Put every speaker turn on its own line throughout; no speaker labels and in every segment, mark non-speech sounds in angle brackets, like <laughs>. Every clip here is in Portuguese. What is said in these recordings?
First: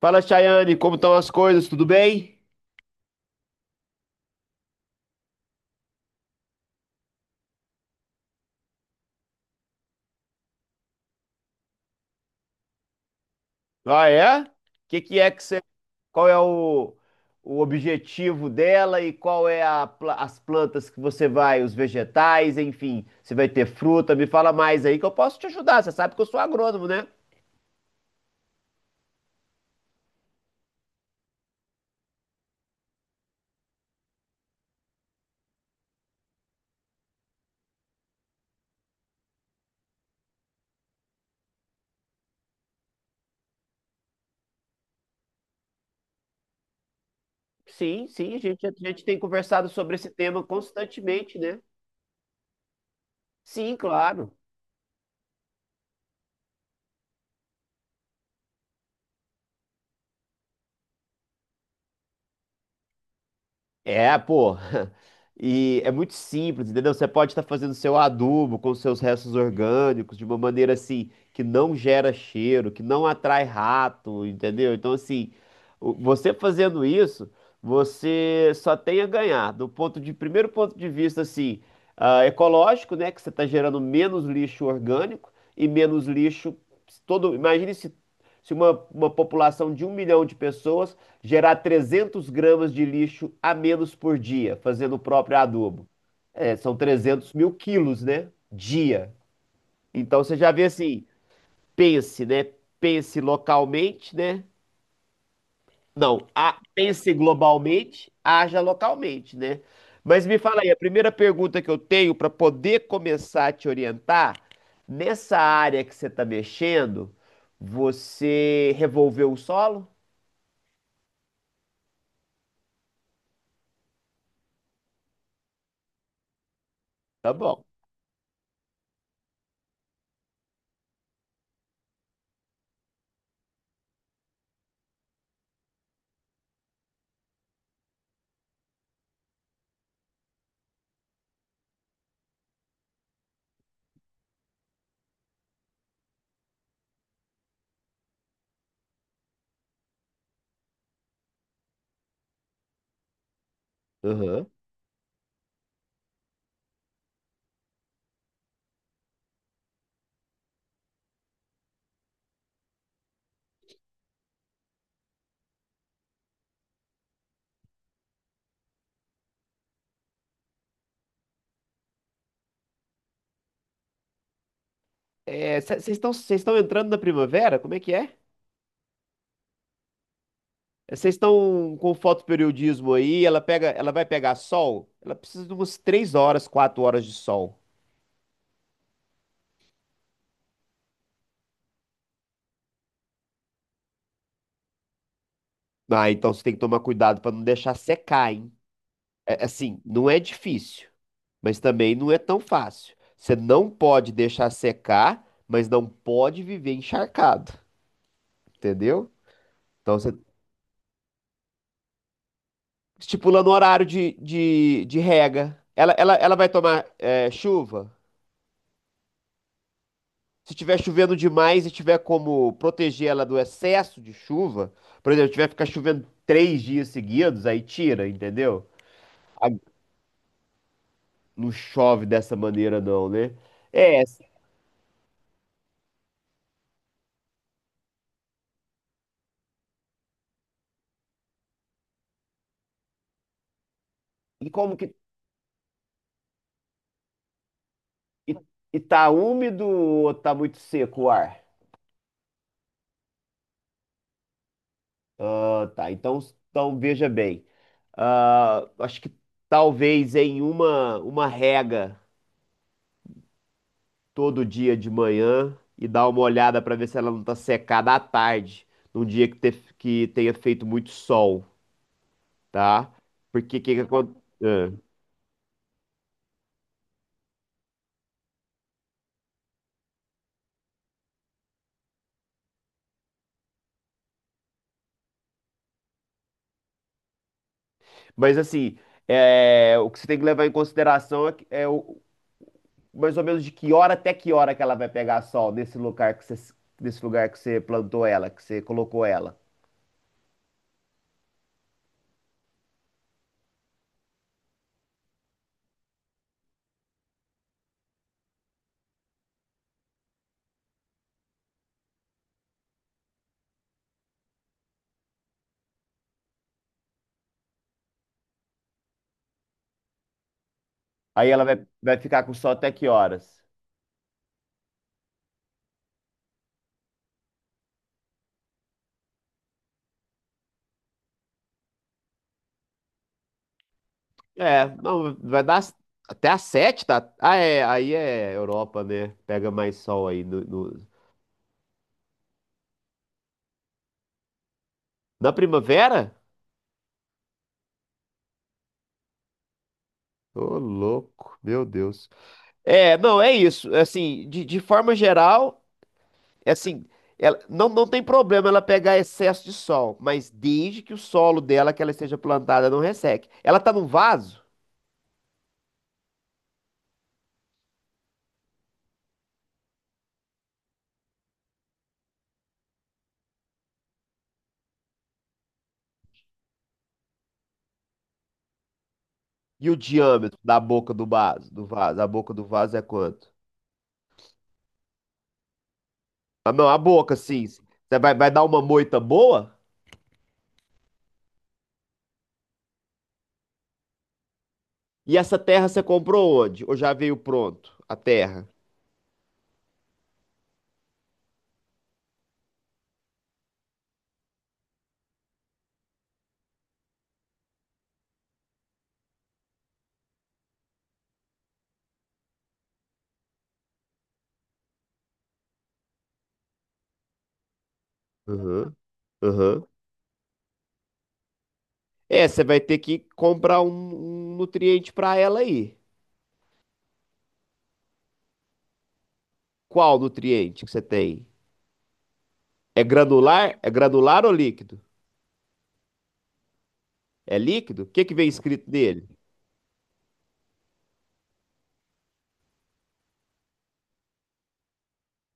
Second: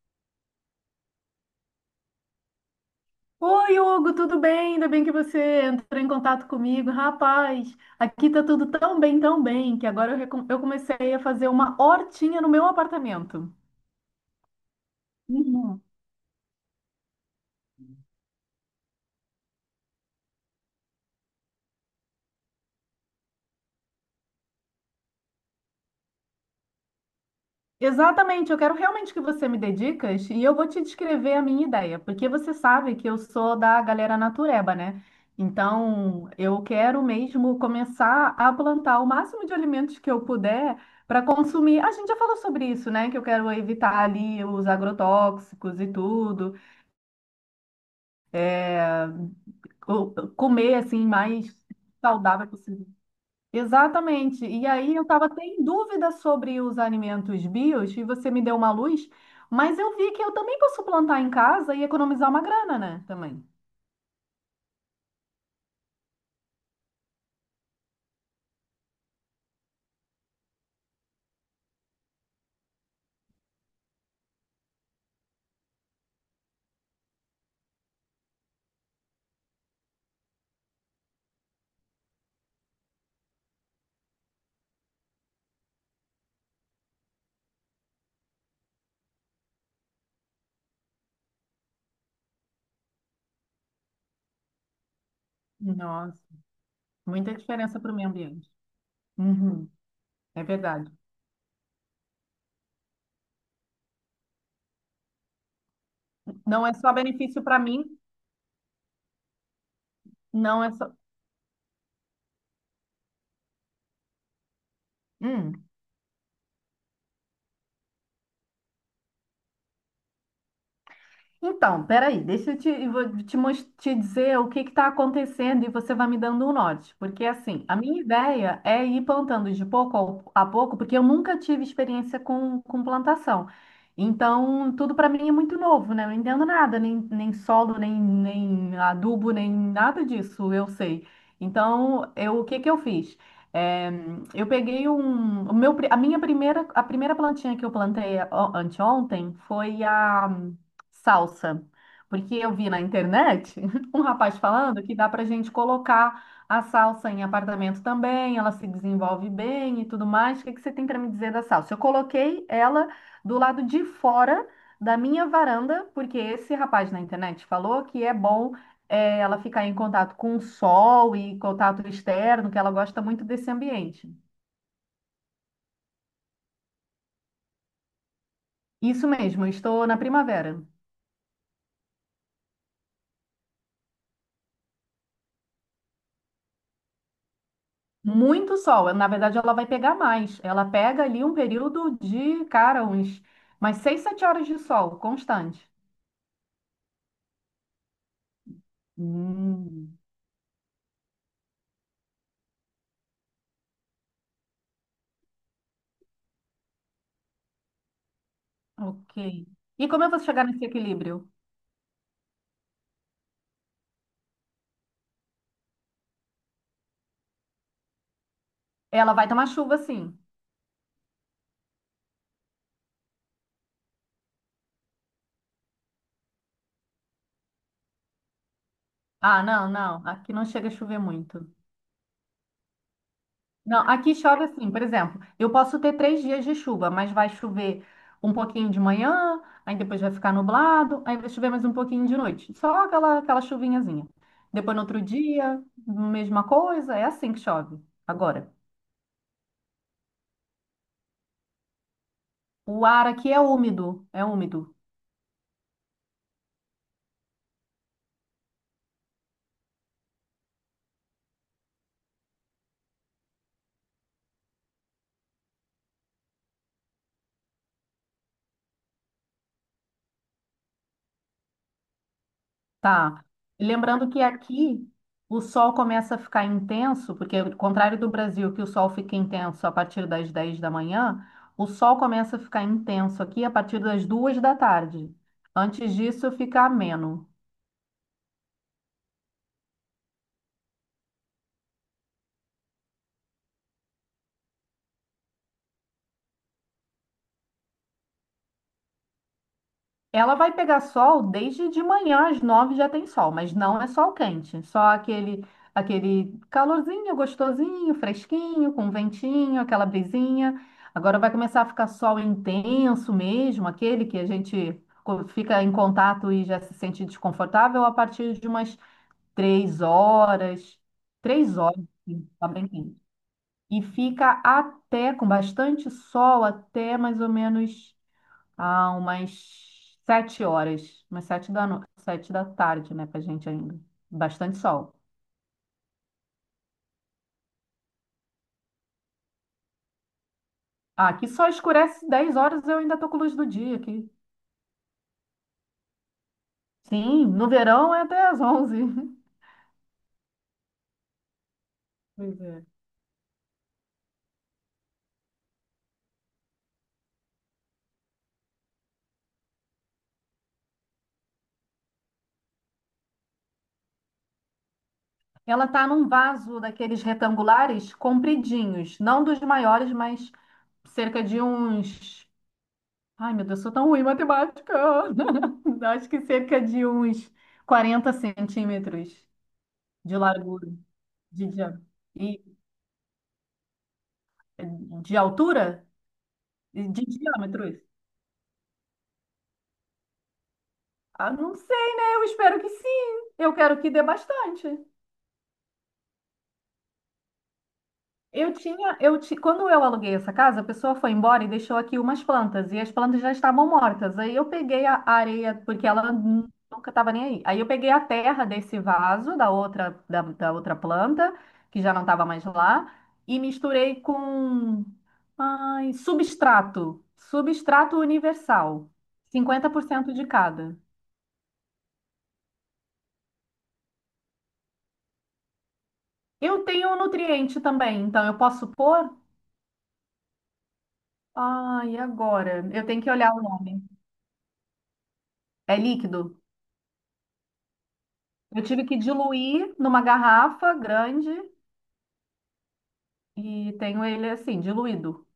Fala, Chayane, como estão as coisas? Tudo bem?
Oi, Hugo, tudo bem? Ainda bem que você entrou em contato comigo. Rapaz, aqui tá tudo tão bem, que agora eu comecei a fazer uma hortinha no meu apartamento.
Ah, é? O que que é que você.
Uhum.
Qual é o objetivo dela e qual é as plantas que você vai, os vegetais, enfim, você vai ter fruta? Me fala mais aí que eu posso te ajudar. Você sabe que eu sou agrônomo, né?
Exatamente, eu quero realmente que você me dê dicas e eu vou te descrever a minha ideia, porque você sabe que eu sou da galera natureba, né? Então, eu quero mesmo começar a plantar o máximo de alimentos que eu puder para consumir. A gente já falou sobre isso, né? Que eu quero evitar ali os agrotóxicos e tudo.
Sim, sim, a gente tem conversado sobre esse
co-
tema
comer assim
constantemente,
mais
né?
saudável possível.
Sim, claro.
Exatamente. E aí eu estava até em dúvida sobre os alimentos bios e você me deu uma luz, mas eu vi que eu também posso plantar em casa e economizar uma grana, né? Também.
É, pô. <laughs> E é muito simples, entendeu? Você pode estar fazendo seu adubo com seus restos orgânicos de uma maneira assim que não gera cheiro, que não atrai rato, entendeu? Então, assim, você fazendo isso, você só tem a ganhar. Do ponto de primeiro ponto de vista, assim, ecológico, né? Que você está gerando menos lixo orgânico e menos lixo todo. Imagine se uma população de 1 milhão de pessoas gerar 300 gramas de lixo a menos por dia, fazendo o próprio adubo.
Nossa,
É, são 300
muita
mil
diferença para o
quilos,
meio
né?
ambiente.
Dia.
Uhum,
Então você
é
já vê
verdade.
assim, pense, né? Pense localmente, né? Não,
Não é só
pense
benefício para mim,
globalmente, haja localmente, né? Mas me fala
não
aí,
é
a
só.
primeira pergunta que eu tenho para poder começar a te orientar, nessa
Hum.
área que você está mexendo, você revolveu o solo?
Então, peraí, deixa eu te, eu vou te dizer o que está acontecendo e você vai me dando um norte. Porque,
Tá bom.
assim, a minha ideia é ir plantando de pouco a pouco, porque eu nunca tive experiência com plantação. Então, tudo para mim é muito novo, né? Eu não entendo nada, nem solo, nem adubo, nem nada disso, eu sei. Então, eu, o que que eu fiz? É, eu peguei um, o meu, a primeira plantinha que eu plantei ó, anteontem foi a salsa. Porque eu vi na internet <laughs> um rapaz
Aham.
falando que dá para gente colocar a salsa em apartamento também, ela se desenvolve bem e tudo mais. O que que você tem para me dizer da salsa? Eu coloquei ela do lado de fora da minha varanda, porque esse rapaz na internet falou que é bom ela ficar em contato com o sol e contato externo, que ela gosta muito desse ambiente.
É, vocês estão entrando na primavera? Como é que é?
Isso mesmo, eu estou na primavera.
Vocês estão com fotoperiodismo aí? Ela vai pegar sol? Ela precisa de umas 3 horas, 4 horas de sol.
Muito sol. Na verdade, ela vai pegar mais. Ela pega ali um período de, cara, uns mais 6, 7 horas de sol constante.
Ah, então você tem que tomar cuidado para não deixar secar, hein? É, assim,
Hum.
não é difícil, mas também não é tão fácil. Você não pode deixar secar, mas não pode viver encharcado, entendeu?
Ok. E
Então
como eu
você
vou chegar nesse equilíbrio?
estipulando o horário de rega. Ela vai tomar chuva?
Ela vai tomar chuva, sim.
Se tiver chovendo demais e tiver como proteger ela do excesso de chuva, por exemplo, tiver que ficar chovendo 3 dias seguidos, aí tira, entendeu?
Ah,
Ah,
não, não. Aqui não chega a chover muito.
não chove dessa maneira, não, né?
Não,
É,
aqui chove assim, por exemplo, eu posso ter 3 dias de chuva, mas vai chover um pouquinho de manhã, aí depois vai ficar nublado, aí vai chover mais um pouquinho de noite. Só aquela chuvinhazinha.
e
Depois
como
no
que.
outro dia, mesma coisa, é assim que chove.
E,
Agora,
e tá úmido ou tá muito seco o ar?
o ar aqui é úmido, é úmido.
Ah, tá. Então veja bem. Ah, acho que talvez em uma rega. Todo dia de manhã e dar uma olhada para ver se ela não tá secada à tarde, num dia que tenha feito muito sol, tá?
Tá.
Porque que
Lembrando
acon-
que
é.
aqui o sol começa a ficar intenso, porque ao contrário do Brasil, que o sol fica intenso a partir das 10 da manhã, o sol começa a ficar intenso aqui a partir das 2 da tarde. Antes disso, fica ameno.
Mas assim, o que você tem que levar em consideração é, mais ou menos de que hora até que hora que ela vai pegar sol nesse lugar que você, plantou ela, que você colocou ela.
Ela vai pegar sol desde de manhã às 9 já tem sol, mas não é sol quente, só aquele calorzinho gostosinho, fresquinho, com ventinho, aquela brisinha. Agora vai começar a ficar sol intenso mesmo, aquele que a gente fica em contato e já se sente desconfortável a partir de umas 3 horas,
Aí ela
três
vai,
horas,
vai ficar
sim,
com
tá
sol
bem
até que
quente.
horas?
E fica até com bastante sol até mais ou menos há umas 7 horas, umas sete da no... 7 da tarde, né, pra gente ainda. Bastante
É,
sol.
não, vai dar até às sete, tá? Ah, é, aí é Europa, né? Pega mais sol aí
Ah, aqui só escurece 10 horas, eu ainda tô com luz do dia aqui.
na primavera?
Sim, no verão é até às 11.
Ô, louco, meu Deus.
Pois é.
É, não, é isso. Assim, de forma geral, é assim, ela, não, não tem problema ela pegar excesso de sol, mas desde que o solo dela, que ela esteja plantada, não resseque. Ela tá num vaso?
Ela tá num vaso daqueles retangulares compridinhos, não dos maiores, mas cerca de uns. Ai, meu Deus, sou tão ruim em matemática. <laughs> Acho que cerca de uns 40 centímetros
E o
de
diâmetro da
largura,
boca do
de
vaso,
diâmetro.
a boca do vaso é quanto?
De altura?
Ah, não, a
De
boca, sim.
diâmetros?
Você vai dar uma moita boa?
Ah, não sei, né? Eu espero que sim. Eu quero que dê bastante.
E essa terra você comprou onde? Ou já veio pronto a terra?
Eu tinha, eu ti- quando eu aluguei essa casa, a pessoa foi embora e deixou aqui umas plantas, e as plantas já estavam mortas. Aí eu peguei a areia, porque ela nunca estava nem aí. Aí eu peguei a terra desse vaso, da outra planta, que já não estava mais lá, e misturei com, ai, substrato, substrato
Aham,
universal,
aham.
50% de cada.
É, você vai ter que comprar um nutriente para ela aí.
Eu tenho um nutriente também, então eu posso pôr?
Qual nutriente que você tem?
Ah, e agora?
É
Eu tenho que olhar o
granular? É
nome.
granular ou líquido?
É líquido?
É líquido? O que que vem
Eu
escrito
tive que
nele?
diluir numa garrafa grande e tenho ele assim, diluído.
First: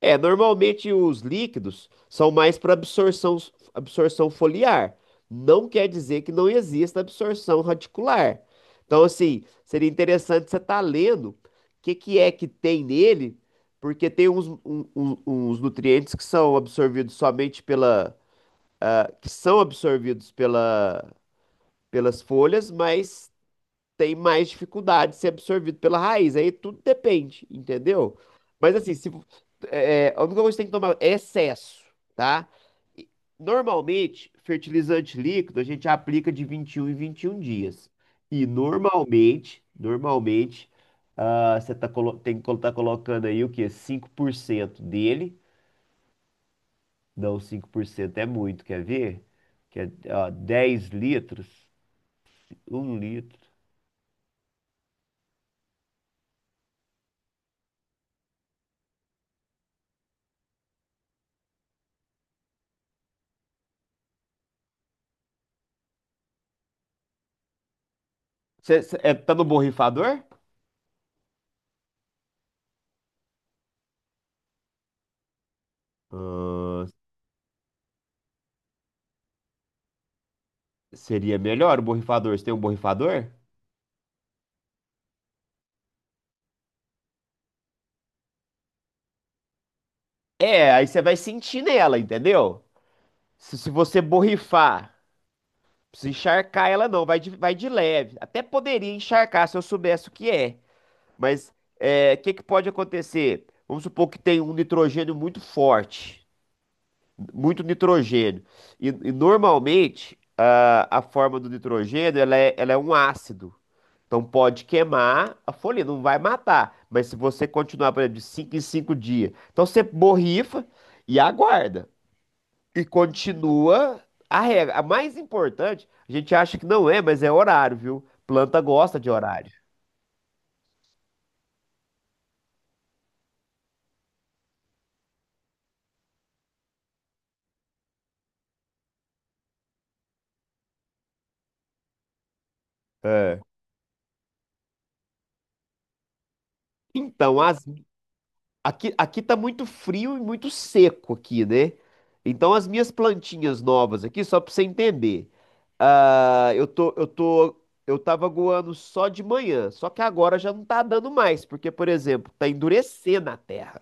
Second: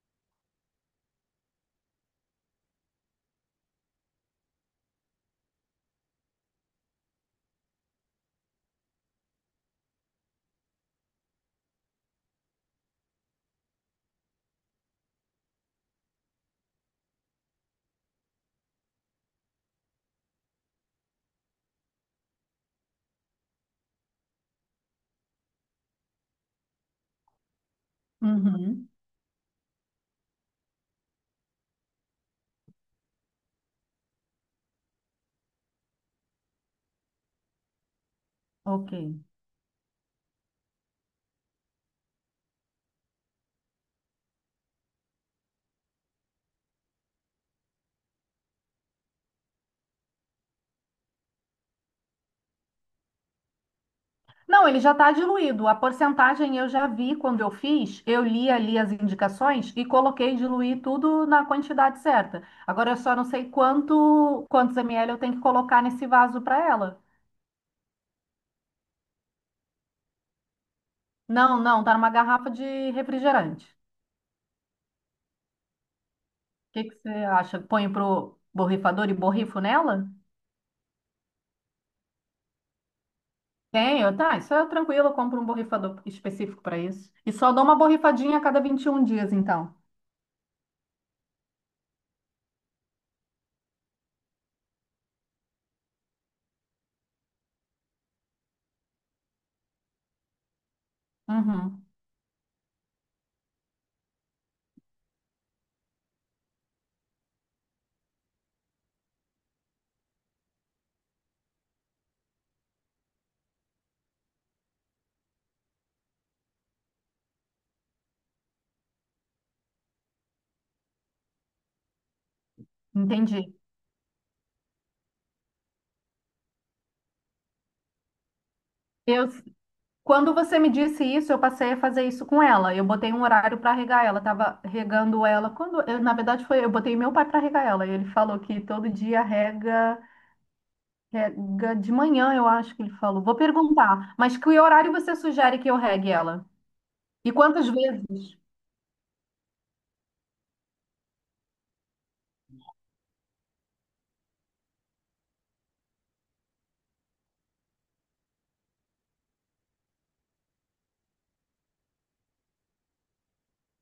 É, normalmente os líquidos são mais para absorção foliar. Não quer dizer que não exista absorção radicular. Então, assim, seria interessante você estar lendo o que que é que tem nele, porque tem uns nutrientes que são absorvidos pelas folhas, mas tem mais dificuldade de ser absorvido pela raiz. Aí tudo depende, entendeu? Mas
Uhum,
assim, se, é, é, a única coisa que você tem que tomar é excesso, tá? E, normalmente, fertilizante líquido a gente aplica de 21 em 21 dias. E
ok.
normalmente, tem que estar colocando aí o quê? 5% dele. Não, 5% é muito, quer ver? Que é, ó, 10 litros, 1 litro.
Não, ele já está diluído. A porcentagem eu já vi quando eu fiz, eu li ali as indicações e coloquei diluir tudo na quantidade certa. Agora eu só não sei quantos ml eu tenho que colocar nesse vaso para ela.
Tá no borrifador?
Não, não, tá numa garrafa de refrigerante. O que
Ah,
que você acha? Põe pro borrifador e borrifo nela?
seria melhor o borrifador. Você tem um borrifador?
Tenho, tá, isso é tranquilo, eu compro um borrifador específico para isso. E só dou uma borrifadinha a cada 21 dias, então.
É, aí você vai sentir nela, entendeu? Se você borrifar, não precisa encharcar ela não, vai de leve. Até poderia encharcar se eu soubesse o que é. Mas
Uhum,
o que, que pode acontecer? Vamos supor que tem um nitrogênio muito forte. Muito nitrogênio. E normalmente, a forma do nitrogênio, ela é um ácido. Então pode queimar a folha, não vai matar. Mas se você continuar, por exemplo, de 5 em 5 dias, então você borrifa e aguarda. E
entendi.
continua a regra. A mais importante, a gente acha que não é, mas é horário, viu? Planta gosta de
Eu,
horário.
quando você me disse isso, eu passei a fazer isso com ela. Eu botei um horário para regar ela, tava regando ela. Quando, eu, na verdade, foi, eu botei meu pai para regar ela. E ele falou que todo dia rega, rega de manhã, eu acho que ele falou. Vou
É.
perguntar, mas que horário você sugere que eu regue ela? E
Então, as.
quantas vezes?
Aqui tá muito frio e muito seco aqui, né? Então as minhas plantinhas novas aqui, só pra você entender. ah, eu tô, eu tô, eu tava aguando só de manhã, só que agora já não tá dando mais, porque, por exemplo, tá endurecendo a terra.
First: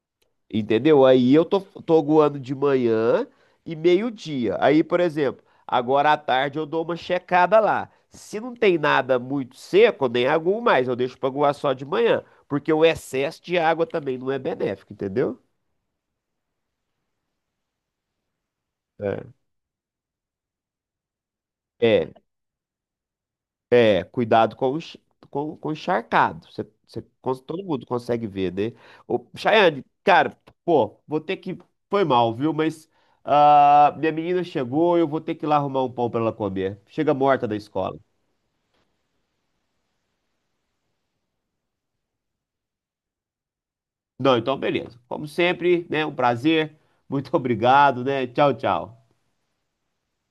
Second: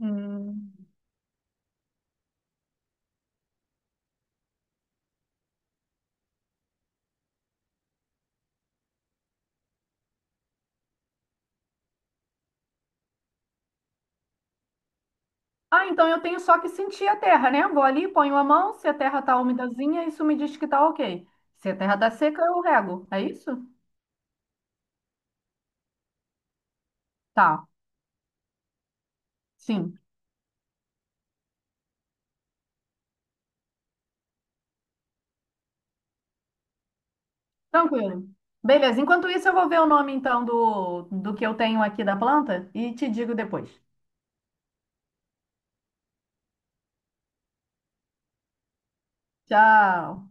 Hum.
Entendeu? Aí eu tô goando de manhã e meio-dia. Aí, por exemplo, agora à tarde eu dou uma checada lá. Se não tem nada muito seco, nem aguo mais, eu deixo pra aguar só de manhã. Porque o excesso de água também não é benéfico, entendeu?
Ah, então eu tenho só que sentir a terra, né? Vou ali, ponho a mão, se a terra
É.
tá umidazinha, isso me diz que tá ok. Se a terra tá
É.
seca, eu rego. É isso?
É, cuidado com com o encharcado. Todo
Tá.
mundo consegue ver, né? Ô, Chayane,
Sim.
cara, pô, vou ter que. Foi mal, viu? Mas minha menina chegou, eu vou ter que ir lá arrumar um pão pra ela comer. Chega morta da escola.
Tranquilo. Beleza. Enquanto isso, eu vou ver o nome então do que eu tenho aqui da planta e te digo depois.
Não, então beleza. Como sempre, né? Um prazer. Muito <laughs> obrigado, né? Tchau, tchau.
Tchau.